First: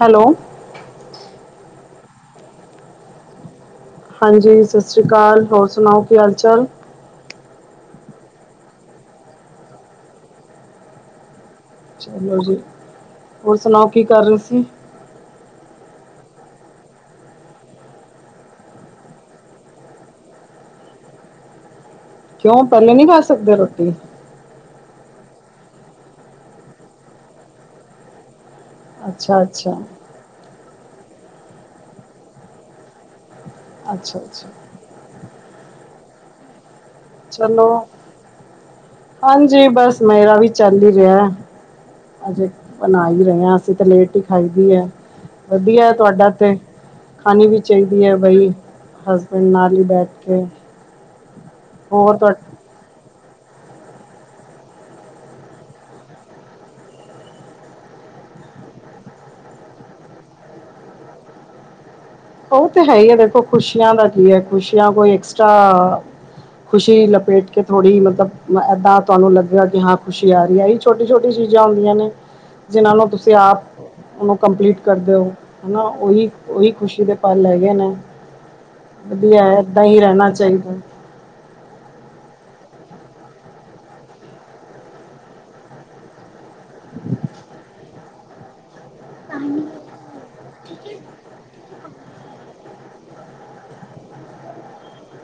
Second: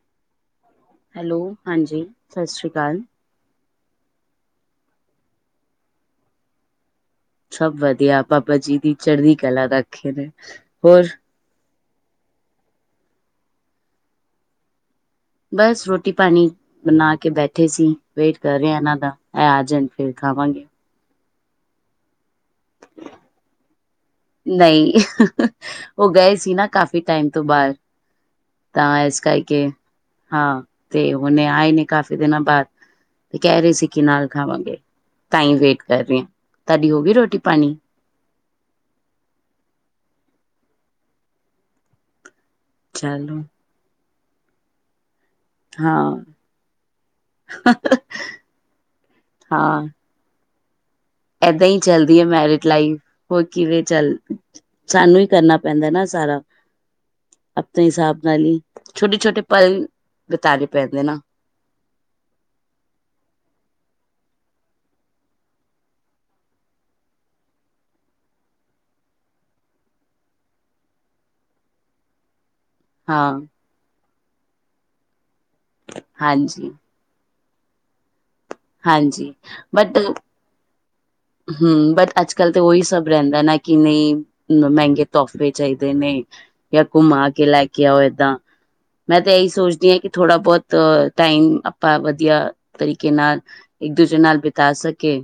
Hello? Hello, ਹਾਂਜੀ -ਸਤਿ ਸ਼੍ਰੀ ਅਕਾਲ। ਹਾਂਜੀ, ਸਤਿ ਸ਼੍ਰੀ ਅਕਾਲ, ਹੋਰ ਸੁਣਾਓ ਕੀ ਹਾਲ ਚਾਲ? ਸਭ ਵਧੀਆ, ਬਾਬਾ ਜੀ ਦੀ ਚੜ੍ਹਦੀ ਕਲਾ ਰੱਖਣ ਹੋਰ। ਚਲੋ ਜੀ, ਹੋਰ ਸੁਣਾਓ ਕੀ ਕਰ ਰਹੇ ਸੀ? ਬਸ, ਰੋਟੀ ਪਾਣੀ ਬਣਾ ਕੇ ਬੈਠੇ ਸੀ, ਵੇਟ ਕਰ ਰਿਹਾ ਇਹਨਾਂ ਦਾ, ਇਹ ਆ ਜਾਣ ਫੇਰ ਖਾਵਾਂਗੇ ਕਿਉਂ, ਪਹਿਲੇ ਨਹੀਂ ਖਾ ਸਕਦੇ ਰੋਟੀ? ਨਹੀਂ, ਉਹ ਗਏ ਸੀ ਨਾ, ਕਾਫ਼ੀ ਟਾਈਮ ਤੋਂ ਬਾਹਰ ਤਾਂ ਇਸ ਅੱਛਾ ਕਰਕੇ, ਅੱਛਾ ਹਾਂ ਤੇ ਹੁਣੇ ਆਏ ਨੇ ਕਾਫ਼ੀ ਦਿਨਾਂ ਬਾਅਦ ਤੇ ਕਹਿ ਰਹੇ ਸੀ, ਕਿ ਅੱਛਾ ਨਾਲ ਅੱਛਾ ਖਾਵਾਂਗੇ, ਤਾਹੀਂ ਵੇਟ ਕਰ ਰਹੇ ਹਾਂ, ਤੁਹਾਡੀ ਹੋ ਗਈ ਰੋਟੀ ਚਲੋ ਪਾਣੀ ਹਾਂਜੀ, ਬਸ ਮੇਰਾ ਵੀ ਚੱਲ ਹੀ ਰਿਹਾ ਅੱਜ ਬਣਾ ਹੀ ਚਲੋ ਰਹੇ ਹਾਂ, ਅਸੀਂ ਤੇ ਲੇਟ ਹੀ ਖਾਈ ਦੀ ਏ ਵਧੀਆ ਹਾਂ ਤੁਹਾਡਾ ਤੇ, ਖਾਣੀ ਵੀ ਚਾਹੀਦੀ ਹੈ ਬਈ ਹਸਬੈਂਡ ਨਾਲ ਹੀ ਬੈਠ ਕੇ। ਇੱਦਾਂ ਹੀ, ਹੋਰ ਚੱਲਦੀ ਹੈ ਤੁਹਾ ਮੈਰਿਜ। ਲਾਈਫ ਹੋਰ, ਕਿਵੇਂ ਰਹੀ ਹੈ ਸਾਨੂੰ ਹੀ ਕਰਨਾ ਪੈਂਦਾ ਨਾ ਸਾਰਾ ਆਪਣੇ ਹਿਸਾਬ ਨਾਲ, ਹੀ ਛੋਟੇ ਛੋਟੇ ਪਲ ਬਤਾਣੇ ਪੈਂਦੇ ਨਾ ਉਹ ਤੇ ਹੈ ਹੀ ਹੈ, ਦੇਖੋ ਖੁਸ਼ੀਆਂ ਦਾ ਕੀ ਹੈ, ਖੁਸ਼ੀਆਂ ਕੋਈ ਐਕਸਟਰਾ ਖੁਸ਼ੀ ਲਪੇਟ ਕੇ ਥੋੜ੍ਹੀ, ਮਤਲਬ ਇੱਦਾਂ ਤੁਹਾਨੂੰ ਲੱਗਿਆ ਕਿ ਹਾਂ, ਖੁਸ਼ੀ ਆ ਰਹੀ ਹੈ ਛੋਟੀ ਛੋਟੀ ਚੀਜ਼ਾਂ, ਹੁੰਦੀਆਂ ਨੇ। ਹੂੰ। [unintelligible] ਜਿਹਨਾਂ ਨੂੰ, ਤੁਸੀਂ ਆਪ ਉਹਨੂੰ ਕੰਪਲੀਟ ਕਰਦੇ ਹੋ ਹਨਾ, ਉਹੀ ਹਾਂਜੀ ਉਹੀ ਖੁਸ਼ੀ ਹੈ ਪਲ ਹੈਗੇ ਨੇ, ਹਾਂਜੀ ਵਧੀਆ, ਏਦਾਂ ਹੀ ਰਹਿਣਾ ਚਾਹੀਦਾ। ਹੂੰ ਬਟ, ਅੱਜ ਕੱਲ੍ਹ ਤੇ ਉਹੀ ਸਭ ਰਹਿੰਦਾ ਨਾ ਕਿ ਨਈ ਏਨੂੰ ਮਹਿੰਗੇ ਤੋਹਫ਼ੇ ਚਾਹੀਦੇ ਨੇ ਜਾਂ ਘੁੰਮਾ ਕੇ, ਲੈ ਕੇ ਆਓ ਏਦਾਂ, ਮੈਂ ਤਾਂ ਇਹੀ ਸੋਚਦੀ ਹਾਂ ਕਿ ਥੋੜ੍ਹਾ ਬਹੁਤ ਤਾਂ ਟਾਈਮ, ਆਪਾਂ ਵਧੀਆ ਤਰੀਕੇ ਨਾਲ ਇੱਕ ਦੂਜੇ ਨਾਲ ਬਿਤਾ ਸਕੇ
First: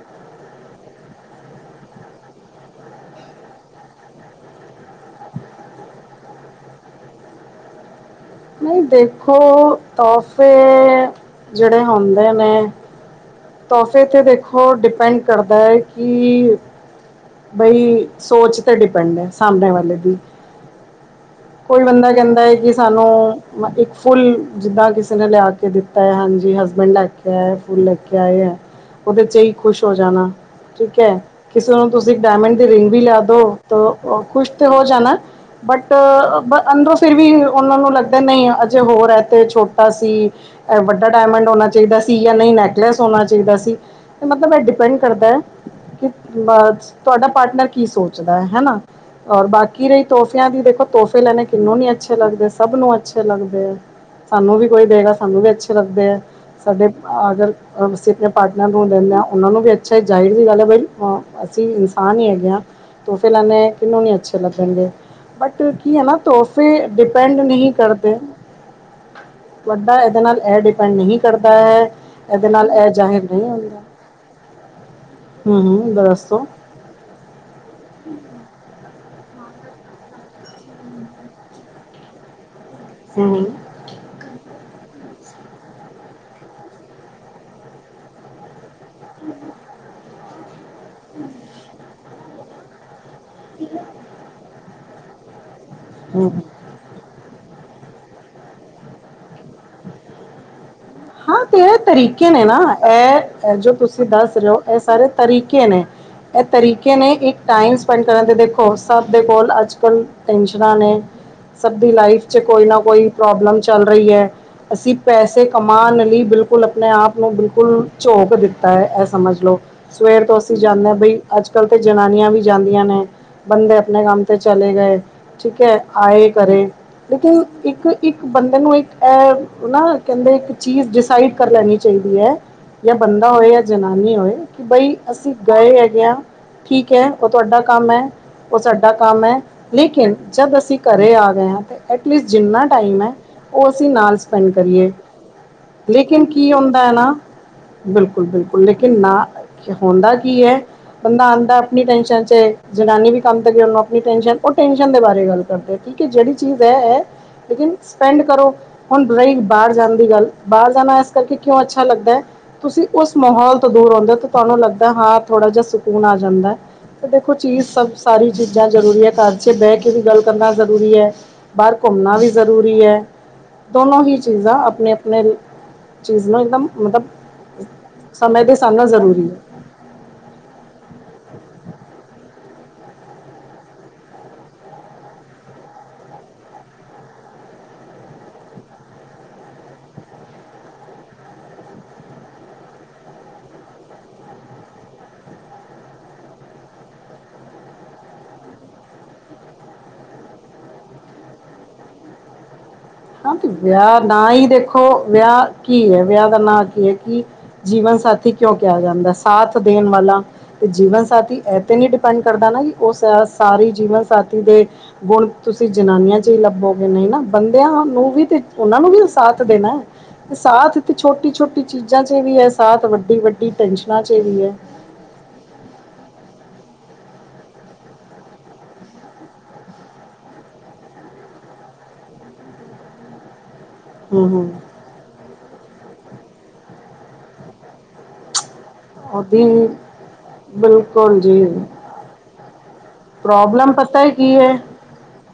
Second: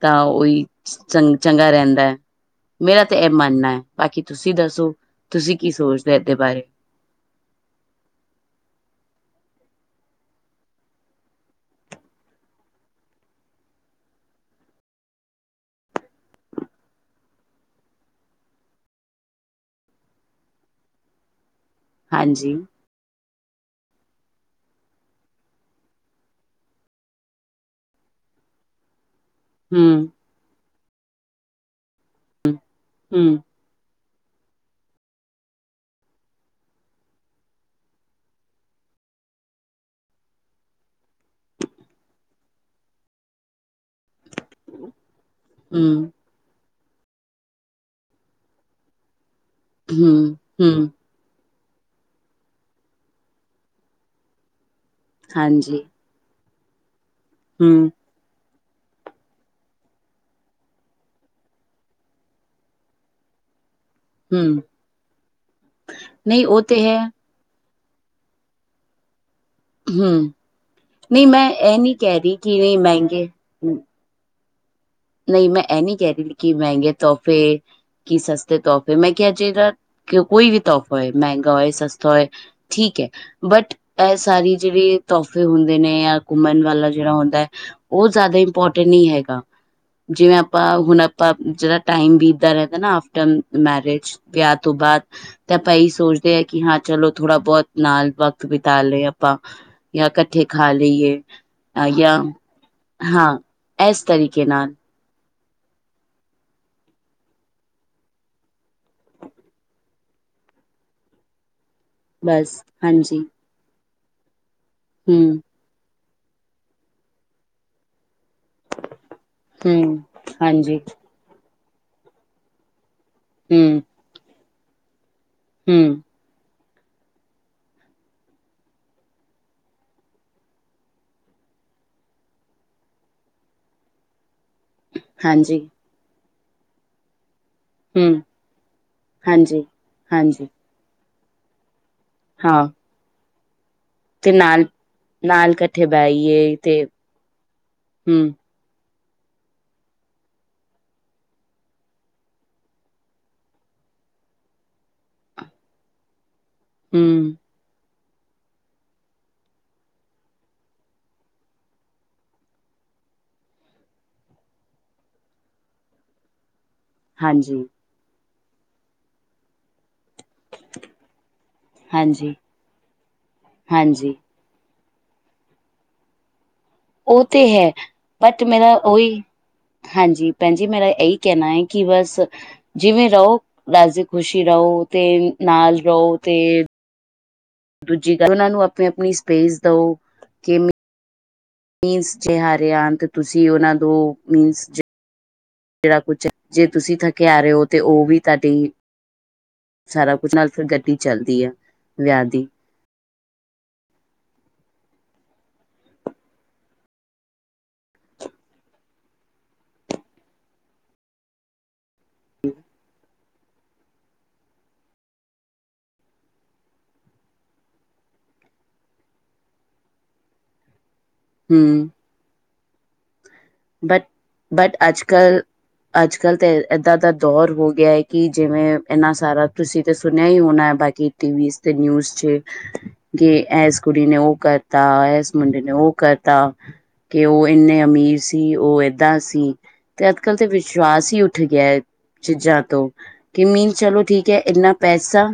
ਤਾਂ ਉਹੀ ਚੰ ਚੰਗਾ ਰਹਿੰਦਾ। ਮੇਰਾ ਤਾਂ ਇਹ ਮੰਨਣਾ ਬਾਕੀ ਤੁਸੀਂ ਦੱਸੋ ਤੁਸੀਂ ਕੀ ਸੋਚਦੇ ਇਹਦੇ ਬਾਰੇ। ਨਹੀਂ ਦੇਖੋ ਤੋਹਫ਼ੇ ਜਿਹੜੇ ਹੁੰਦੇ ਨੇ। ਤੋਹਫ਼ੇ ਤੇ ਦੇਖੋ ਡਿਪੈਂਡ ਕਰਦਾ ਹੈ ਕਿ। ਬਈ ਸੋਚ ਤੇ ਡਿਪੈਂਡ ਹੈ ਸਾਹਮਣੇ ਵਾਲੇ ਦੀ। ਕੋਈ ਬੰਦਾ ਕਹਿੰਦਾ ਐ ਹਾਂਜੀ ਕਿ ਸਾਨੂੰ। ਇੱਕ ਫੁੱਲ ਜਿੱਦਾਂ ਕਿਸੇ ਨੇ ਲਿਆ ਕੇ ਦਿੱਤਾ ਆ ਹਾਂਜੀ ਹਸਬੈਂਡ ਲੈ ਕੇ ਆਏ ਫੁੱਲ ਲੈ ਕੇ ਆਏ। ਉਹਦੇ 'ਚ ਹੀ ਖੁਸ਼ ਹੋ ਹੂੰ, ਜਾਣਾ ਠੀਕ ਐ। ਕਿਸੇ ਨੂੰ ਤੁਸੀਂ ਡਾਇਮੰਡ ਦੀ ਰਿੰਗ ਵੀ ਲਿਆ ਹੂੰ, ਦੋ। ਖੁਸ਼ ਤੇ ਹੋ ਜਾਣਾ ਬਟ ਅੰਦਰੋਂ ਫਿਰ ਵੀ ਉਹਨਾਂ ਨੂੰ ਏਦਾਂ ਨਹੀਂ ਆ ਅਜੇ ਹੋਰ ਇਹ ਤੇ ਛੋਟਾ ਸੀ। ਵੱਡਾ ਡਾਇਮੰਡ ਹੋਣਾ ਚਾਹੀਦਾ ਸੀ ਜਾਂ ਨਹੀਂ ਨੈਕਲੈਸ ਹੋਣਾ ਚਾਹੀਦਾ ਸੀ। ਮਤਲਬ ਇਹ ਡਿਪੈਂਡ ਕਰਦਾ ਕੀ। ਹੂੰ, ਬਸ ਤੁਹਾਡਾ ਪਾਰਟਨਰ ਕੀ ਸੋਚਦਾ ਹਨਾ ਔਰ ਬਾਕੀ ਰਹੀ ਹੂੰ, ਤੋਹਫ਼ਿਆਂ ਦੀ ਦੇਖੋ ਹੂੰ, ਤੋਹਫ਼ੇ ਤੋਹਫ਼ੇ ਲੈਣੇ ਕਿਨੂੰ ਨੀ ਅੱਛੇ ਲੱਗਦੇ ਸਭ ਨੂੰ ਅੱਛੇ ਲੱਗਦੇ ਸਾਨੂੰ ਵੀ ਕੋਈ ਦੇਗਾ। ਸਾਨੂੰ ਵੀ ਅੱਛੇ ਹਾਂਜੀ, ਲੱਗਦੇ ਐ ਸਾਡੇ ਹੂੰ, [unintelligible] ਪਾਰਟਨਰ ਨੂੰ ਲੈਂਦੇ ਉਹਨਾਂ ਨੂੰ ਵੀ ਅੱਛਾ ਜਾਹਿਰ ਦੀ ਗੱਲ ਐ ਬਈ ਅਸੀਂ ਇਨਸਾਨ ਹੀ ਹੈਗੇ ਆ। ਤੋਹਫ਼ੇ ਲੈਣੇ। ਕਿਹਨੂੰ ਨਹੀ ਅੱਛੇ ਹੂੰ, ਲੱਗਣਗੇ ਬਟ ਕੀ ਆ ਨਾ ਨਹੀਂ ਉਹ ਤੇ ਤੋਹਫ਼ੇ ਹੈ, ਡਿਪੈਂਡ ਨਹੀਂ ਕਰਦੇ। ਕਰਦੇ। ਵੱਡਾ ਇਹਦੇ ਹੂੰ, ਨਾਲ ਇਹ ਡਿਪੈਂਡ ਨਹੀਂ ਮੈਂ ਕਰਦਾ ਇਹ ਐ ਨਹੀਂ ਕਹਿ ਰਹੀ ਇਹਦੇ ਕਿ ਨਾਲ ਨਹੀਂ ਇਹ ਜ਼ਾਹਿਰ ਮਹਿੰਗੇ ਨਹੀਂ ਹੁੰਦਾ। ਨਹੀਂ, ਹੂੰ ਮੈਂ ਇਹ ਹੂੰ ਨਹੀਂ ਕਹਿ ਰਹੀ ਦੱਸੋ ਕਿ ਮਹਿੰਗੇ ਤੋਹਫ਼ੇ। ਕੀ ਸਸਤੇ ਤੋਹਫ਼ੇ ਮੈਂ ਕਿਹਾ ਜਿਹੜਾ ਕੋਈ ਵੀ ਤੋਹਫ਼ਾ ਹੋਏ ਮਹਿੰਗਾ ਹੋਏ ਸਸਤਾ ਹੋਏ। ਠੀਕ ਐ ਹੂੰ ਹੂੰ ਬਟ। ਇਹ ਸਾਰੀ ਜਿਹੜੀ ਤੋਹਫ਼ੇ ਹੁੰਦੇ ਨੇ ਜਾਂ ਘੁੰਮਣ ਵਾਲਾ ਜਿਹੜਾ ਹੁੰਦਾ ਉਹ ਜ਼ਿਆਦਾ ਹੀ। ਇੰਪੋਰਟੈਂਟ ਨਹੀਂ ਹੈਗਾ। ਜਿਵੇਂ ਆਪਾਂ ਹੁਣ ਆਪਾਂ ਜਿਹੜਾ ਟਮ ਬੀਤਦਾ ਰਹਿੰਦਾ ਨਾ ਆਫਟਰ ਮੈਰਿਜ ਵਿਆਹ ਤੋਂ ਬਾਅਦ ਤੇ ਆਪਾਂ ਇਹੀ ਸੋਚਦੇ ਹੂੰ ਆ ਕਿ ਹਾਂ ਚਲੋ ਥੋੜਾ ਬਹੁਤ ਨਾਲ ਵਕਤ ਬਿਤਾ ਲਏ ਹਾਂ। ਆਪਾਂ ਜਾਂ ਇਕੱਠੇ ਖਾ ਲਈਏ ਹਾਂ, ਤੇ ਇਹ ਜਾਂ ਤਰੀਕੇ ਨੇ ਨਾ ਹਾਂ ਇਹ ਜੋ ਇਸ ਤੁਸੀਂ ਦੱਸ ਤਰੀਕੇ ਰਹੇ ਹੋ ਨਾਲ ਇਹ ਸਾਰੇ। ਤਰੀਕੇ ਨੇ। ਇਹ ਤਰੀਕੇ ਨੇ ਇੱਕ ਟਾਈਮ ਸਪੈਂਡ ਕਰਨ 'ਤੇ ਦੇਖੋ ਸਭ ਦੇ ਕੋਲ ਅੱਜ ਕੱਲ੍ਹ ਟੈਨਸ਼ਨਾਂ ਨੇ। [unintelligible] ਸਭ ਦੀ ਲਾਈਫ ' ਬਸ ਕੋਈ ਨਾ ਕੋਈ ਹਾਂਜੀ ਪ੍ਰੋਬਲਮ ਚੱਲ ਰਹੀ ਐ ਅਸੀਂ ਹਮ ਪੈਸੇ। ਕਮਾਨ ਲਈ ਬਿਲਕੁਲ ਆਪਣੇ ਆਪ ਨੂੰ ਬਿਲਕੁਲ ਝੋਕ ਦਿੱਤਾ ਐ ਇਹ ਸਮਝ ਹਮ ਸਵੇਰ ਤੋਂ ਅਸੀਂ ਹਾਂਜੀ ਜਾਣੇ ਆ ਬਈ ਅੱਜ ਕੱਲ੍ਹ ਤੇ ਜਨਾਨੀਆਂ ਵੀ ਜਾਂਦੀਆਂ ਨੇ ਬੰਦੇ ਹਮ ਆਪਣੇ ਕੰਮ ਤੇ ਚਲੇ ਗਏ ਠੀਕ ਐ ਹਮ ਆਏ ਕਰੇ ਲੇਕਿਨ ਇੱਕ ਇੱਕ ਬੰਦੇ ਨੂੰ ਇੱਕ ਇਹ ਨਾ ਕਹਿੰਦੇ ਇਹ ਚੀਜ਼ ਡਿਸਾਈਡ ਕਰ ਲੈਣੀ ਚਾਹੀਦੀ ਐ ਜਾਂ ਬੰਦਾ ਹੋਵੇ ਜਾਂ ਜਨਾਨੀ ਹੋਏ। ਕਿ ਬਈ ਅਸੀਂ ਹਾਂਜੀ ਗਏ ਹੈਗੇ ਆ। ਠੀਕ ਐ ਉਹ ਤੁਹਾਡਾ ਕੰਮ ਐ ਹਮ ਉਹ ਸਾਡਾ ਕੰਮ ਐ ਹਾਂਜੀ ਲੇਕਿਨ ਹਾਂਜੀ ਜਦ ਅਸੀਂ ਘਰ ਆ ਗਏ ਹਾਂ ਤੇ ਐਟਲੀਸਟ ਜਿੰਨਾ ਹਾਂ ਟਾਈਮ ਐ ਉਹ ਅਸੀਂ ਨਾਲ ਸਪੈਂਡ ਕਰੀਏ। ਨਾਲ, ਲੇਕਿਨ ਕੀ ਬਹਿਈਏ ਤੇ ਹੁੰਦਾ ਨਾ ਬਿਲਕੁਲ ਹਮ ਬਿਲਕੁਲ ਲੇਕਿਨ ਨਾ ਹੁੰਦਾ ਕੀ ਐ। ਬੰਦਾ ਆਂਦਾ ਆਪਣੀ ਟਨਸ਼ਨ ਚ ਜਨਾਨੀ ਵੀ ਕੰਮ ਦੇ ਉਹਨੂੰ ਆਪਣੀ ਟਸ਼ਨ ਉਹ ਟੈਂਸ਼ਨ ਦੇ ਬਾਰੇ ਗੱਲ ਕਰਦੇ। ਠੀਕ ਐ ਜਿਹੜੀ ਚੀਜ਼ ਐ ਹਮ ਲੇਕਿਨ ਸਪੈਂਡ ਕਰੋ ਹੁਣ ਰਹੀ ਬਾਹਰ ਜਾਂ ਣ ਦੀ ਗੱਲ ਬਾਹਰ ਜਾਣਾ ਇਸ ਕਰਕੇ ਕਿਉਂ ਅੱਛਾ ਲੱਗਦਾ ਤੁਸੀਂ ਉਸ ਮਾਹੌਲ ਤੋਂ ਦੂਰ ਹੁੰਦੇ ਹੋ ਤੇ ਤੁਹਾਨੂੰ ਲੱਗਦਾ ਹਾਂ ਥੋੜਾ ਜਿਹਾ ਸਕੂਨ ਆ ਜਾਂਦਾ। ਦੇਖੋ ਹਾਂਜੀ ਚੀਜ਼ ਸਭ ਸਾਰੀ ਚੀਜ਼ਾਂ ਜ਼ਰੂਰੀ ਐ ਘਰ। ਪਿੱਛੇ ਬਹਿ ਕੇ ਵੀ ਗੱਲ ਕਰਨਾ ਜ਼ਰੂਰੀ ਹੈ। ਬਾਹਰ ਘੁੰਮਣਾ ਵੀ ਹਾਂਜੀ ਜ਼ਰੂਰੀ ਹੈ। ਦੋਨੋ ਹਾਂਜੀ ਹੀ? ਚੀਜ਼ਾਂ ਆਪਣੇ, ਆਪਣੇ ਚੀਜ਼ ਨੂੰ ਇੱਕਦਮ। ਮਤਲਬ ਉਹ ਤੇ ਹੈ ਬਟ ਸਮੇਂ ਦੇ ਮੇਰਾ ਸਾਨਨਾ ਉਹੀ ਜ਼ਰੂਰੀ। ਹਾਂਜੀ ਭੈਣ ਜੀ ਮੇਰਾ ਇਹੀ ਕਹਿਣਾ ਹੈ। ਕਿ ਬਸ? ਜਿਵੇਂ ਰਹੋ ਰਾਜ਼ੀ ਖੁਸ਼ੀ ਰਹੋ ਤੇ ਨਾਲ ਰਹੋ ਤੇ ਦੂਜੀ ਗੱਲ। ਉਹਨਾਂ ਨੂੰ ਆਪਣੀ, ਆਪਣੀ ਸਪੇਸ ਦਓ ਕਿ ਮ? ਮੀਨਸ ਚੇ ਹਾਰੇ ਤੁਸੀਂ ਉਹਨਾ ਦੋ ਮੀਨਸ। ਜਿਹੜਾ ਕੁਛ। ਜੇ ਤੁਸੀਂ ਥਕੇਿਆ ਆ ਰਹੇ ਹੋ ਤੇ ਉਹ ਵੀ ਤੁਹਾਡੀ। ਸਾਰਾ ਕੁੱਝ ਨਾਲ ਫਿਰ ਗੱਡੀ ਚੱਲਦੀ ਆ ਵਿਆਹ ਦੀ। ਹਾਂ ਤੇ ਵਿਆਹ, ਨਾ ਹੀ ਦੇਖੋ ਵਿਆਹ ਕੀ ਹੈ। ਵਿਆਹ ਦਾ ਨਾਂ ਕੀ ਹੈ ਕੀ। ਜੀਵਨ ਸਾਥੀ ਕਿਉਂ ਕਿਹਾ ਜਾਂਦਾ। ਸਾਥ ਦੇਣ ਵਾਲਾ ਤੇ ਜੀਵਨ ਸਾਥੀ ਇਤੇ ਨੀ? ਸਪੈਂਡ ਕਰਦਾ ਨਾ ਉਹ ਸ। ਸਾਰੀ ਜੀਵਨ ਸਾਥੀ ਦੇ ਗੁਣ ਤੁਸੀਂ ਜਨਾਨੀਆਂ ਚ ਹੀ ਲੱਭੋਗੇ ਨਹੀਂ ਨਾ ਬੰਦੇ। ਸਾਨੂੰ ਵੀ ਤੇ। ਉਹਨਾਂ ਨੂੰ ਵੀ ਸਾਥ ਦੇਣਾ ਹੈ। ਸਾਥ ਤੇ ਛੋਟੀ ਛੋਟੀ ਹੂੰ ਚੀਜ਼ਾਂ ਚ। ਵੀ ਹੈ ਸਾਤ ਵੱਡੀ ਵੱਡੀ। ਟੈਨਸ਼ਨਾਂ ਬਟ, ਚ ਵੀ ਹੈ ਬਟ ਅੱਜ ਕੱਲ੍ਹ। ਅੱਜ ਕੱਲ ਤਾਂ ਇਏਦਾਂ ਦਾ ਦੌਰ ਹੋ ਗਿਆ ਹੈ। ਕਿ ਜਿਵੇਂ ਇੰਨਾ ਸਾਰਾ। ਤੁਸੀਂ ਤਾਂ ਸੁਣਿਆ ਹੀ ਹੋਣਾ ਬਾਕੀ ਟੀਵ ਤੇ ਨਿਊਜ਼ ਚ। ਕਿ ਐਸ ਇਸ ਕੁੜੀ ਨੇ ਹੂੰ ਉਹ ਹੂੰ ਕਰਤਾ। ਇਸ ਮੁੰਡੇ ਨੇ ਉਹ ਕਰਤਾ। ਕਿ ਉਹ ਇੰਨੇ ਅਮੀਰ ਸੀ। ਕੀ ਉਹ ਏਦਾਂ ਉਹਦੀ ਸੀ। ਤੇ ਅੱਜ ਕੱਲ੍ਹ ਤੇ ਵਿਸ਼ਵਾਸ਼ ਬਿਲਕੁਲ ਹੀ ਉੱਠ ਜੀ ਗਿਆ ਚੀਜ਼ਾਂ ਤੋਂ। ਕਿ ਪ੍ਰੋਬਲਮ ਮੀਨ ਪਤਾ ਚਲੋ ਠੀਕ ਕੀ ਹੈ। ਇੰਨਾ ਪੈਸਾ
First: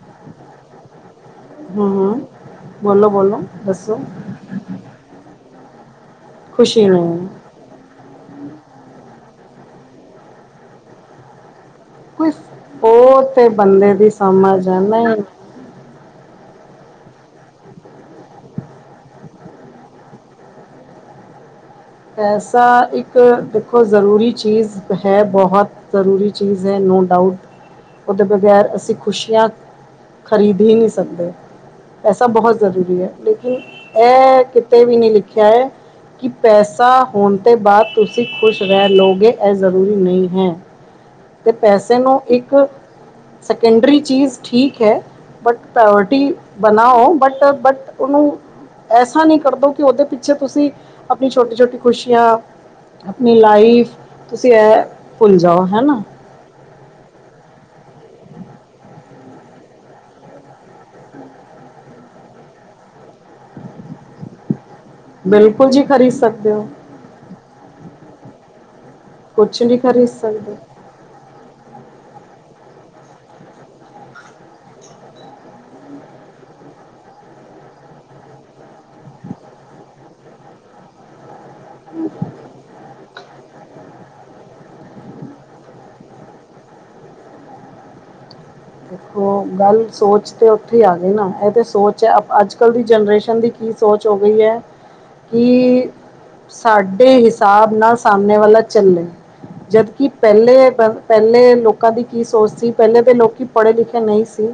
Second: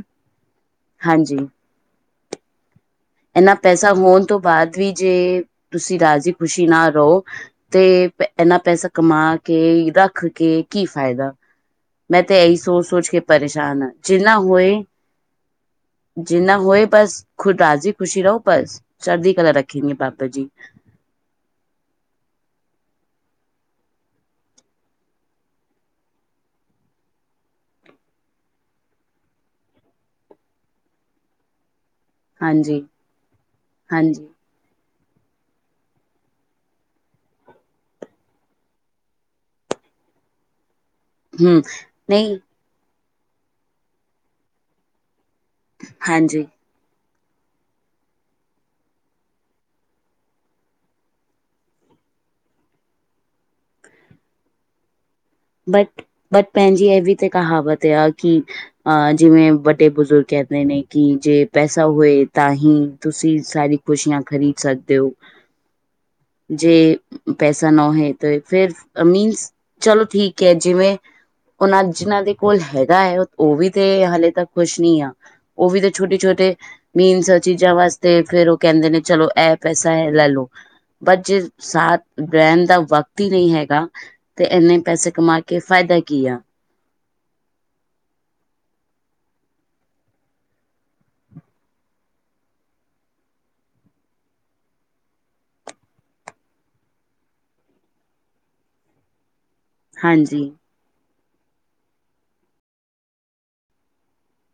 ਹਾਂਜੀ। ਹਮ ਬੋਲੋ, ਬੋਲੋ ਇੰਨਾ ਪੈਸਾ ਦੱਸੋ ਹੋਣ ਤੋਂ ਬਾਅਦ ਵੀ। ਜੇ ਤੁਸੀਂ ਰਾਜ਼ੀ ਖੁਸ਼ੀ ਨਾਲ ਰਹੋ ਤੇ। ਇੰਨਾ ਪੈਸਾ ਕਮਾਕੇ ਰੱਖ ਕੇ ਕੀ ਫਾਇਦਾ। ਮੈਂ ਕੋਈ ਤੇ ਇਹੀ ਸੋਚ, ਸੋਚ ਕੇ ਉਹ ਤੇ ਪਰੇਸ਼ਾਨ ਹਾਂ। ਬੰਦੇ ਦੀ ਜਿੰਨਾ ਸਮਝ ਹੈ ਹੋਏ? ਨਹੀਂ ਜਿੰਨਾ ਹੋਏ ਬਸ ਖੁਦ ਰਾਜ਼ੀ ਖ਼ੁਸ਼ੀ ਰਹੋ ਬਸ ਚੜਦੀਕਲਾ ਰੱਖੇਗਾ ਬਾਬਾ ਜੀ। ਪੈਸਾ ਇੱਕ ਦੇਖੋ ਜ਼ਰੂਰੀ ਚੀਜ਼ ਹੈ ਬਹੁਤ। ਜ਼ਰੂਰੀ ਚੀਜ਼ ਹੈ। ਨੋ ਡਾਊਟ ਉਹਦੇ ਬਗੈਰ ਅਸੀਂ ਖੁਸ਼ੀਆਂ। ਖਰੀਦ ਹੀ ਨਹੀਂ ਸਕਦੇ। ਪੈਸਾ ਬਹੁਤ ਹਾਂਜੀ-ਹਾਂਜੀ ਜ਼ਰੂਰੀ ਹੈ। ਲੇਕਿਨ ਇਹ ਕਿਤੇ ਵੀ ਨਹੀਂ ਲਿਖਿਆ ਹੈ। ਕਿ ਪੈਸਾ ਸਾਹ ਹੋਣ ਤੋਂ ਬਾਅਦ ਤੁਸੀਂ ਖੁਸ਼ ਰਹਿ ਲਓਗੇ। ਇਹ ਜ਼ਰੂਰੀ ਨਹੀਂ ਹੈ। ਤੇ ਹੂੰ ਪੈਸੇ ਨੂੰ ਨਹੀਂ ਇੱਕ ਸੈਕੰਡਰੀ ਚੀਜ਼ ਠੀਕ ਹੈ। ਬਟ ਪਵਰਟੀ ਹਾਂਜੀ ਬਣਾਓ। ਬਟ, ਬਟ ਉਹਨੂੰ ਐਸਾ ਨਹੀਂ ਕਰਦੋ। ਕਿ ਉਹਦੇ ਪਿੱਛੇ ਤੁਸੀਂ ਆਪਣੀ ਛੋਟੀ ਛੋਟੀ ਖੁਸ਼ੀਆਂ। ਆਪਣੀ ਲਾਈਫ। ਤੁਸੀਂ ਇਹ ਭੁੱਲ ਜਾਓ ਹੈ ਬਟ, ਨਾ ਬਟ ਭੈਣ ਜੀ ਇਹ ਵੀ ਤਾਂ ਕਹਾਵਤ ਆ ਕਿ। ਅ ਜਿਵੇਂ ਵੱਡੇ ਬਜ਼ੁਰਗ ਕਹਿੰਦੇ ਨੇ ਕਿ ਜੇ ਪੈਸਾ ਹੋਵੇ। ਤਾਂ ਹੀ ਤੁਸੀਂ ਸਾਰੀ? ਖੁਸ਼ੀਆਂ ਖਰੀਦ ਸਕਦੇ ਹੋ। ਬਿਲਕੁਲ ਜੀ ਖਰੀਦ ਸਕ ਜੇ ਪੈਸਾ ਨਾ ਹੋ। ਤੇ ਫਿਰ ਅਮੀੀਨਸ। ਕੁਛ ਨੀ ਖਰੀ ਠੀਕ ਹੈ। ਜਿਵੇਂ ਉਹਨਾਂ ਜਿਹਨਾਂ ਦੇ ਕੋਲ ਹੈਗਾ ਹੈ। ਉਹ ਵੀ ਤੇ ਹਾਲੇ ਤੱਕ ਖੁਸ਼ ਨਹੀਂਆ। ਉਹ ਵੀ ਤਾਂ ਛੋਟੇ, ਛੋਟੇ ਮੀਨਸ ਚੀਜ਼ਾਂ ਵਾਸਤੇ। ਫੇਰ ਉਹ ਕਹਿੰਦੇ ਨੇ ਚਲੋ ਇਹ ਪੈਸਾ ਹੈ ਲੈ ਲੋ। ਬਟ ਜੇ ਸਾਥ ਰਹਿਣ ਦਾ ਵਕਤ ਹੀ ਨਹੀਂ ਹੈਗਾ। ਤੇ ਇਹਨੇ ਪੈਸੇ ਕਮਾ ਕੇ ਫਾਇਦਾ ਕੀ ਆ। ਉਹ ਗੱਲ ਸੋਚ ਤੇ ਉੱਥੇ ਆ ਗਈ ਨਾ। ਇਹ ਤੇ ਸੋਚ ਹੈ ਅੱਜ ਕੱਲ ਦੀ ਜਨਰੇਸ਼ਨ ਦੀ। ਕੀ ਸੋਚ ਹੋ ਗਈ ਹੈ। ਕਿ? ਸਾਡੇ ਹਿਸਾਬ ਨਾਲ ਸਾਹਮਣੇ ਵਾਲਾ ਚੱਲੇ। ਜਦਕਿ ਹਾਂਜੀ ਪਹਿਲੇ, ਪਹਿਲੇ ਲੋਕਾਂ ਦੀ ਕੀ ਸੋਚ ਸੀ। ਪਹਿਲੇ ਤਾਂ ਲੋਕੀ ਪੜ੍ਹੇ ਲਿਖੇ ਨਹੀਂ ਸੀ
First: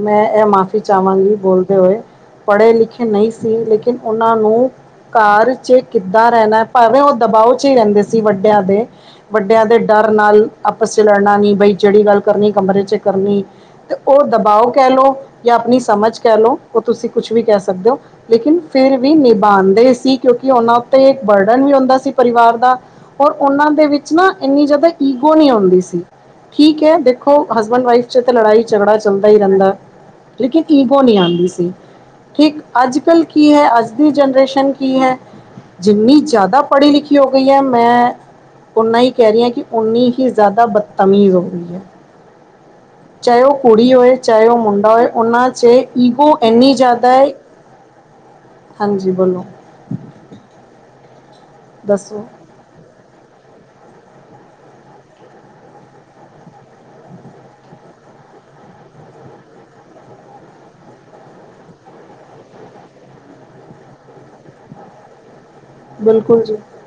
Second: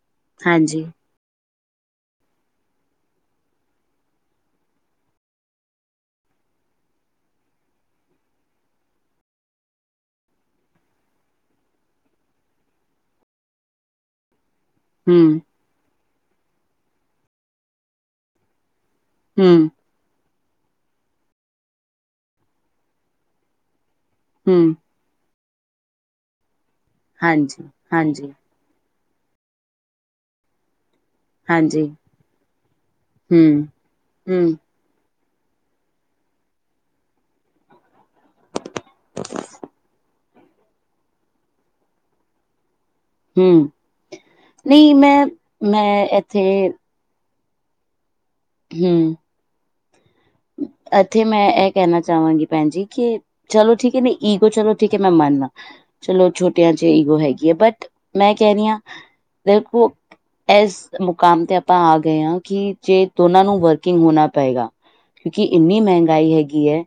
ਮੈਂ ਇਹ ਮਾਫ਼ੀ ਹਾਂਜੀ ਚਾਹਵਾਂਗੀ ਬੋਲਦੇ ਹੋਏ। ਪੜ੍ਹੇ ਲਿਖੇ ਨਹੀਂ ਸੀ ਲੇਕਿਨ ਉਹਨਾਂ ਨੂੰ ਘਰ ਚ ਕਿੱਦਾਂ ਰਹਿਣਾ ਭਾਵੇਂ ਉਹ ਦਬਾਓ ਚ ਹੀ ਰਹਿੰਦੇ ਸੀ ਵੱਡਿਆਂ ਦੇ। ਵੱਡਿਆਂ ਦੇ ਡਰ ਨਾਲ ਆਪਸ ਚ ਲੜਨਾ ਨੀ ਬਈ ਜਿਹੜੀ ਗੱਲ ਕਰਨੀ ਕਮਰੇ ਕਰਨੀ ਤੇ ਉਹ ਦਬਾਓ ਕਹਿ ਲਓ ਹਮ ਜਾਂ ਆਪਣੀ ਸਮਝ ਕਹਿ ਲਓ। ਉਹ ਤੁਸੀਂ ਕੁਛ ਵੀ ਕਹਿ ਸਕਦੇ ਹੋ। ਲੇਕਿਨ ਫਿਰ ਵੀ ਹਮ ਨਿਭਾਉਂਦੇ ਸੀ। ਕਿਉਂਕਿ ਉਹਨਾਂ ਉੱਤੇ ਬਰਡਨ ਵੀ ਹੁੰਦਾ ਸੀ। ਪਰਿਵਾਰ ਦਾ ਔਰ ਉਹਨਾਂ ਦੇ ਵਿੱਚ ਨਾ ਇੰਨੀ ਹਮ ਜ਼ਿਆਦਾ। ਈਗੋ ਨੀ ਹੁੰਦੀ ਸੀ ਠੀਕ ਐ, ਦੇਖੋ ਹਾਂਜੀ ਹਸਬੈਂਡ ਵਾਈਫ ਚ ਤੇ ਹਾਂਜੀ ਲੜਾਈ। ਝਗੜਾ ਚੱਲਦਾ ਈ ਰਹਿੰਦਾ ਲੇਕਿਨ ਏਗੋ ਨੀ ਆਂਦੀ। ਸੀ ਹਾਂਜੀ ਠੀਕ ਅੱਜ ਕੱਲ੍ਹ ਕੀ ਹਮ ਐ ਅੱਜ ਦੀ ਹਮ ਜਨਰੇਸ਼ਨ ਕੀ ਕੀ ਹੈ ਜਿੰਨੀ ਜ਼ਿਆਦਾ ਪੜ੍ਹੀ ਲਿਖੀ ਹੋ ਗਈ ਹੈ ਮੈਂ ਓਨਾ ਹੀ ਕਹਿ ਰਹੀ ਹਾਂ ਕਿ ਉਨੀ ਹੀ ਜ਼ਿਆਦਾ ਬਦਤਮੀਜ਼ ਹੋ ਰਹੀ ਐ। ਚਾਹੇ ਉਹ ਹਮ ਕੁੜੀ ਹੋਏ ਚਾਹੇ ਉਹ ਮੁੰਡਾ ਨਹੀਂ ਹੋਏ ਮੈਂ ਉਹਨਾਂ ਚ ਮੈਂ ਈਗੋ ਇੱਥੇ ਇੰਨੀ ਜ਼ਿਆਦਾ। ਹਾਂਜੀ ਹਮ ਬੋਲੋ, ਇੱਥੇ ਮੈਂ ਇਹ ਕਹਿਣਾ ਦੱਸੋ ਚਾਹਵਾਂਗੀ। ਭੈਣ ਜੀ ਕਿ ਚਲੋ ਠੀਕ ਐ ਨਹੀਂ ਈਗੋ ਚਲੋ ਠੀਕ ਐ ਮੈਂ ਮੰਨਨਾ ਚਲੋ ਛੋਟਿਆਂ ਚ ਈਗੋ ਹੈਗੀ ਐ ਬਟ ਮੈਂ ਕਹਿ ਰਹੀ ਹਾਂ ਦੇਖੋ ਇਸ ਮੁਕਾਮ ਤੇ ਆਪਾਂ ਆ ਗਏ ਆ ਕਿ ਜੇ ਦੋਨਾਂ ਨੂੰ ਵਰਕਿੰਗ ਹੋਣਾ ਪਏਗਾ। ਕਿਉਂਕਿ ਇੰਨੀ ਮਹਿੰਗਾਈ ਬਿਲਕੁਲ ਜੀ ਹੈਗੀ ਐ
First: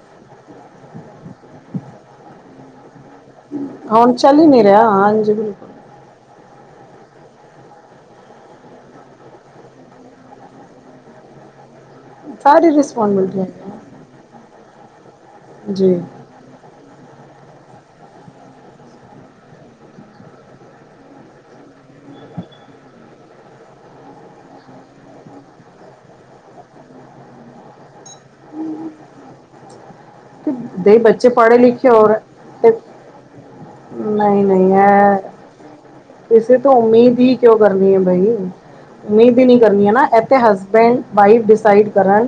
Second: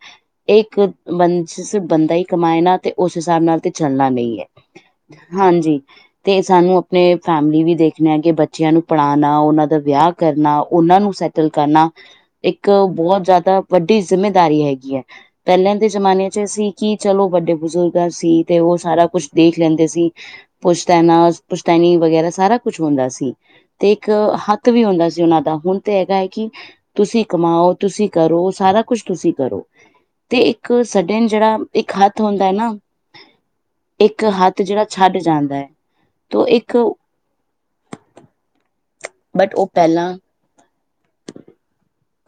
ਇਹ ਬੰ ਜ ਬੰਦਾ ਹੀ ਕਮਾਏ ਨਾ। ਤੇ ਉਸ ਹਿਸਾਬ ਨਾਲ ਤੇ ਚੱਲਣਾ ਹੁਣ ਚੱਲ ਨਹੀਂ ਐ ਹੀ ਰਿਹਾ ਬਿਲਕੁਲ ਹਾਂਜੀ। ਤੇ ਸਾਨੂੰ ਆਪਣੇ ਫੈਮਿਲੀ ਵੀ ਦੇਖਣਾ ਆ ਕਿ ਬੱਚਿਆਂ ਨੂੰ ਪੜ੍ਹਾਣਾ ਉਹਨਾਂ ਦਾ ਵਿਆਹ ਕਰਨਾ ਉਹਨਾਂ ਨੂੰ ਸ ਕਰਨਾ ਇੱਕ ਸਾਰੀ ਬਹੁਤ ਰਿਸਪੋਂਸਿਬਿਲਟੀ ਜ਼ਿਆਦਾ ਹੈਗੀ ਵੱਡੀ ਜਿੰਮੇਦਾਰੀ ਹੈਗੀ ਐ, ਹੈ ਪਹਿਲਾਂ ਦੇ ਜੀ ਜਮਾਨੇ ਬੱਚੇ ਸੀ ਕਿ ਚਲੋ ਵੱਡੇ ਬਜ਼ੁਰਗਾਂ ਸੀ ਤੇ ਉਹ ਸਾਰਾ ਕੁਛ ਦੇਖ ਲੈਂਦੇ ਸੀ। ਪੁਸ਼ਤੈਨਾਸ, ਪੁਸ਼ਤੈਨੀ ਵਗੈਰਾ ਸਾਰਾ ਕੁਛ ਹੁੰਦਾ ਸੀ। ਤੇ ਇੱਕ ਹੱਥ ਵੀ ਹੁੰਦਾ ਸੀ ਉਹਨਾਂ ਦਾ। ਹੁਣ ਤੇ ਹੈਗਾ ਹੈ ਕਿ ਤੁਸੀਂ ਕਮਾਓ, ਤੁਸੀਂ ਕਰੋ, ਸਾਰਾ ਕੁਛ ਤੁਸੀਂ ਕਰੋ। ਤੇ ਇੱਕ ਸਡਣ ਜਿਹੜਾ ਇੱਕ ਹੱਥ ਹੁੰਦਾ ਹੈ ਤੇ ਨਾ ਇੱਕ ਹੱਥ ਜਿਹੜਾ ਛੱਡ ਜਾਂਦੈ। ਕਿਸੇ ਤੋਂ ਉਮੀਦ ਹੀ ਕਿਉਂ ਕਰਨੀ ਏ ਬਈ। ਉੱਮੀਦ ਈ ਬਟ ਨੀ ਉਹ ਕਰਨੀ ਐ ਨਾ, ਪਹਿਲਾਂ ਇਹ ਤੇ ਹਸਬੈਂਡ ਵਾਈਫ ਡਿਸਾਈਡ ਕਰਨ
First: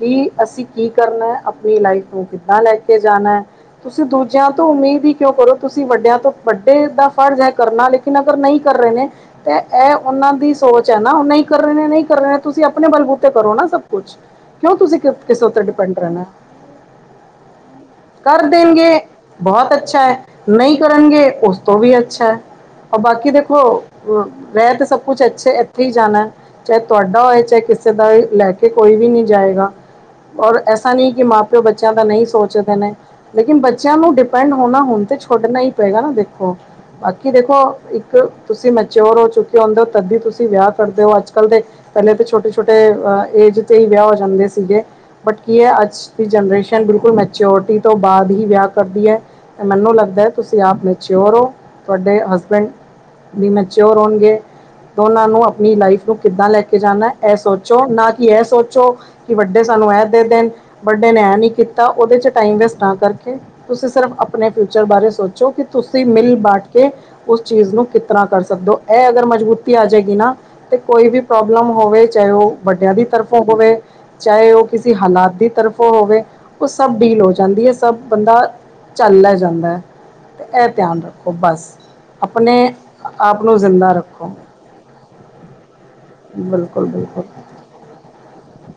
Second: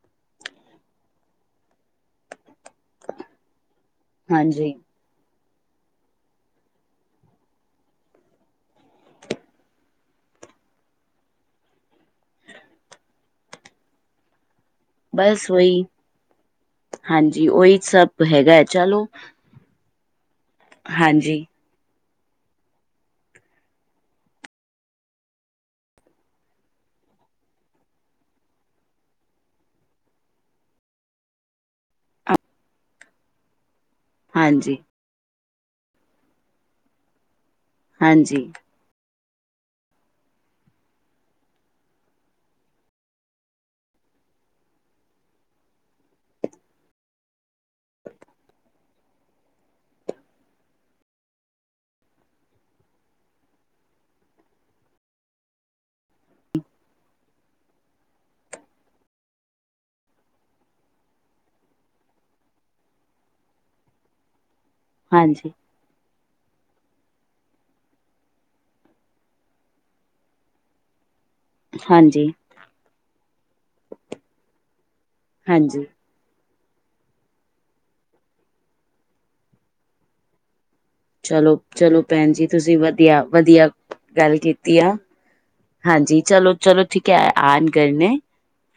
ਕਿ ਅਸੀਂ ਕੀ ਕਰਨਾ, ਆਪਣੀ ਲਾਈਫ ਨੂੰ ਕਿੱਦਾਂ ਲੈ ਕੇ ਜਾਣਾ। ਤੁਸੀਂ ਦੂਜਿਆਂ ਤੋਂ ਹਾਂਜੀ ਉਮੀਦ ਹੀ ਕਿਉਂ ਕਰੋ? ਤੁਸੀਂ ਵੱਡਿਆਂ ਤੋਂ, ਵੱਡੇ ਦਾ ਫਰਜ਼ ਹੈ ਕਰਨਾ। ਲੇਕਿਨ ਅਗਰ ਨਹੀਂ ਕਰ ਰਹੇ ਨੇ ਤੇ ਇਹ ਉਹਨਾਂ ਦੀ ਸੋਚ ਐ ਨਾ, ਉਹ ਨਹੀਂ ਕਰ ਰਹੇ ਨੇ - ਨਹੀਂ ਕਰ ਰਹੇ ਨੇ। ਤੁਸੀਂ ਆਪਣੇ ਬਲਬੂਤੇ ਕਰੋ ਨਾ ਸਭ ਕੁਛ। ਕਿਉਂ ਤੁਸੀਂ ਕਿ ਕਿਸੇ ਬਸ ਉੱਤੇ ਉਹੀ ਡਿਪੈਂਡ ਰਹਿਣਾ? ਹਾਂਜੀ, ਉਹੀ ਸਭ। ਕਰ ਹੈਗਾ ਹੈ। ਦੇਣਗੇ, ਚਲੋ ਬਹੁਤ ਅੱਛੈ, ਨਹੀਂ ਕਰਨਗੇ ਹਾਂਜੀ ਉਸ ਤੋਂ ਵੀ ਅੱਛਾ। ਬਾਕੀ ਦੇਖੋ, ਰਹਿ ਤੇ ਸਭ ਕੁਛ ਅੱਛੇ, ਇੱਥੇ ਹੀ ਜਾਣੇ। ਚਾਹੇ ਤੁਹਾਡਾ ਹੋਏ, ਚਾਹੇ ਕਿਸੇ ਦਾ ਹੋਏ, ਲੈ ਕੇ ਕੋਈ ਵੀ ਨਹੀਂ ਜਾਏਗਾ। ਔਰ ਐਸਾ ਨਹੀਂ ਕਿ ਮਾਂ ਪਿਓ ਬੱਚਿਆਂ ਤਾਂ ਨਹੀਂ ਸੋਚਦੇ ਨੇ। ਲੇਕਿਨ ਬੱਚਿਆਂ ਨੂੰ ਡਿਪੈਂਡ ਹਾਂਜੀ ਹੋਣਾ ਹੁਣ ਤੇ ਛੋਡਣਾ ਹੀ ਪਏਗਾ ਨਾ ਦੇਖੋ। ਬਾਕੀ ਦੇਖੋ, ਇੱਕ ਹਾਂਜੀ, ਤੁਸੀਂ ਮੈਚੋਰ ਹੋ ਚੁੱਕੇ [unintelligible] ਆਂਦੇ ਹੋ ਤੱਦ ਵੀ ਤੁਸੀਂ ਵਿਆਹ ਕਰਦੇ ਹੋ, ਅੱਜ ਕੱਲ੍ਹ ਦੇ ਪਹਿਲੇ ਤੇ ਛੋਟੇ-ਛੋਟੇ ਏਜ ਤੇ ਹੀ ਵਿਆਹ ਹੋ ਜਾਂਦੇ ਸੀਗੇ। ਬਟ ਕੀ ਐ ਅੱਜ ਦੀ ਜਨਰੇਸ਼ਨ ਬਿਲਕੁਲ ਮੈਚਓਰਟੀ ਤੋਂ ਬਾਅਦ ਹੀ ਵਿਆਹ ਕਰਦੀ ਐ। ਤੇ ਮੈਨੂੰ ਲੱਗਦਾ, ਤੁਸੀਂ ਆਪ ਮੈਚਓਰ ਹੋ। ਤੁਹਾਡੇ ਹਸਬੈਂਡ ਵੀ ਮੈਚੋਰ ਹੋਣਗੇ। ਦੋਨਾਂ ਨੂੰ ਅਪਨੀ ਲਾਈਫ ਨੂੰ ਕਿੱਦਾਂ ਲੈ ਕੇ ਜਾਣਾ ਇਹ ਸੋਚੋ। ਨਾ ਕਿ ਇਹ ਸੋਚੋ ਕਿ ਵੱਡੇ ਸਾਨੂੰ ਇਹ ਦੇ ਦੇਣ ਵੱਡੇ ਨੇ ਐ ਨੀ ਕੀਤਾ। ਉਹਦੇ ਚ ਟਾਈਮ ਵੇਸਟ ਨਾ ਕਰਕੇ, ਤੁਸੀਂ ਸਿਰਫ ਆਪਣੇ ਫਿਊਚਰ ਬਾਰੇ ਹਾਂਜੀ, ਸੋਚੋ। ਤੁਸੀਂ ਮਿਲ ਬਾਂਟ ਕੇ ਉਸ ਚੀਜ਼ ਨੂੰ ਕਿਸ ਤਰ੍ਹਾਂ ਕਰ ਸਕਦੇ ਹੋ। ਇਹ ਅਗਰ ਮਜ਼ਬੂਤੀ ਆ ਜਾਏਗੀ ਨਾ ਤੇ ਕੋਈ ਵੀ ਪ੍ਰੋਬਲਮ ਹੋਵੇ, ਹਾਂਜੀ, ਚਾਹੇ ਉਹ ਵੱਡਿਆਂ ਦੀ ਤਰਫੋਂ ਹੋਵੇ, ਚਾਹੇ ਉਹ ਕਿਸੇ ਹਾਲਾਤ ਦੀ ਤਰਫ ਹਾਂਜੀ। ਹੋਵੇ, ਉਹ ਸਭ ਡੀਲ ਹੋ ਜਾਂਦੀ ਏ। ਸਭ ਬੰਦਾ ਝੱਲ ਲੈ ਜਾਂਦੈ। ਤੇ ਇਹ ਧਿਆਨ ਰੱਖੋ ਚਲੋ, ਬਸ ਚਲੋ ਭੈਣ ਜੀ ਅਪਨੇ ਤੁਸੀਂ ਵਧੀਆ, ਆਪ ਨੂੰ ਵਧੀਆ ਜ਼ਿੰਦਾ ਰੱਖੋ। ਗੱਲ ਕੀਤੀ ਆ। ਹਾਂਜੀ, ਚਲੋ-ਚਲੋ ਬਿਲਕੁਲ ਠੀਕ ਐ ਬਿਲਕੁਲ ਆਣ ਗਏ ਨੇ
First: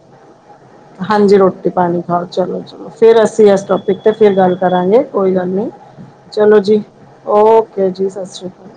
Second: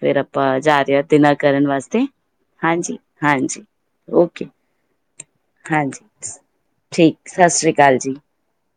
ਫੇਰ ਆਪਾਂ ਜਾ ਤੇ ਨਾ ਹਾਂਜੀ ਕਰਨ ਰੋਟੀ ਪਾਣੀ ਵਾਸਤੇ। ਖਾਓ ਚਲੋ ਚਲੋ ਹਾਂਜੀ, ਫਿਰ ਅਸੀਂ ਇਸ ਹਾਂਜੀ, ਟੋਪਿਕ ਤੇ ਫਿਰ ਓਕੇ ਗੱਲ ਕਰਾਂਗੇ ਕੋਈ ਗੱਲ ਨਹੀਂ ਹਾਂਜੀ। ਚਲੋ ਜੀ ਠੀਕ, ਸਤਿ ਸ੍ਰੀ ਓਕੇ ਅਕਾਲ ਜੀ। ਸਤਿ ਸ਼੍ਰੀ ਅਕਾਲ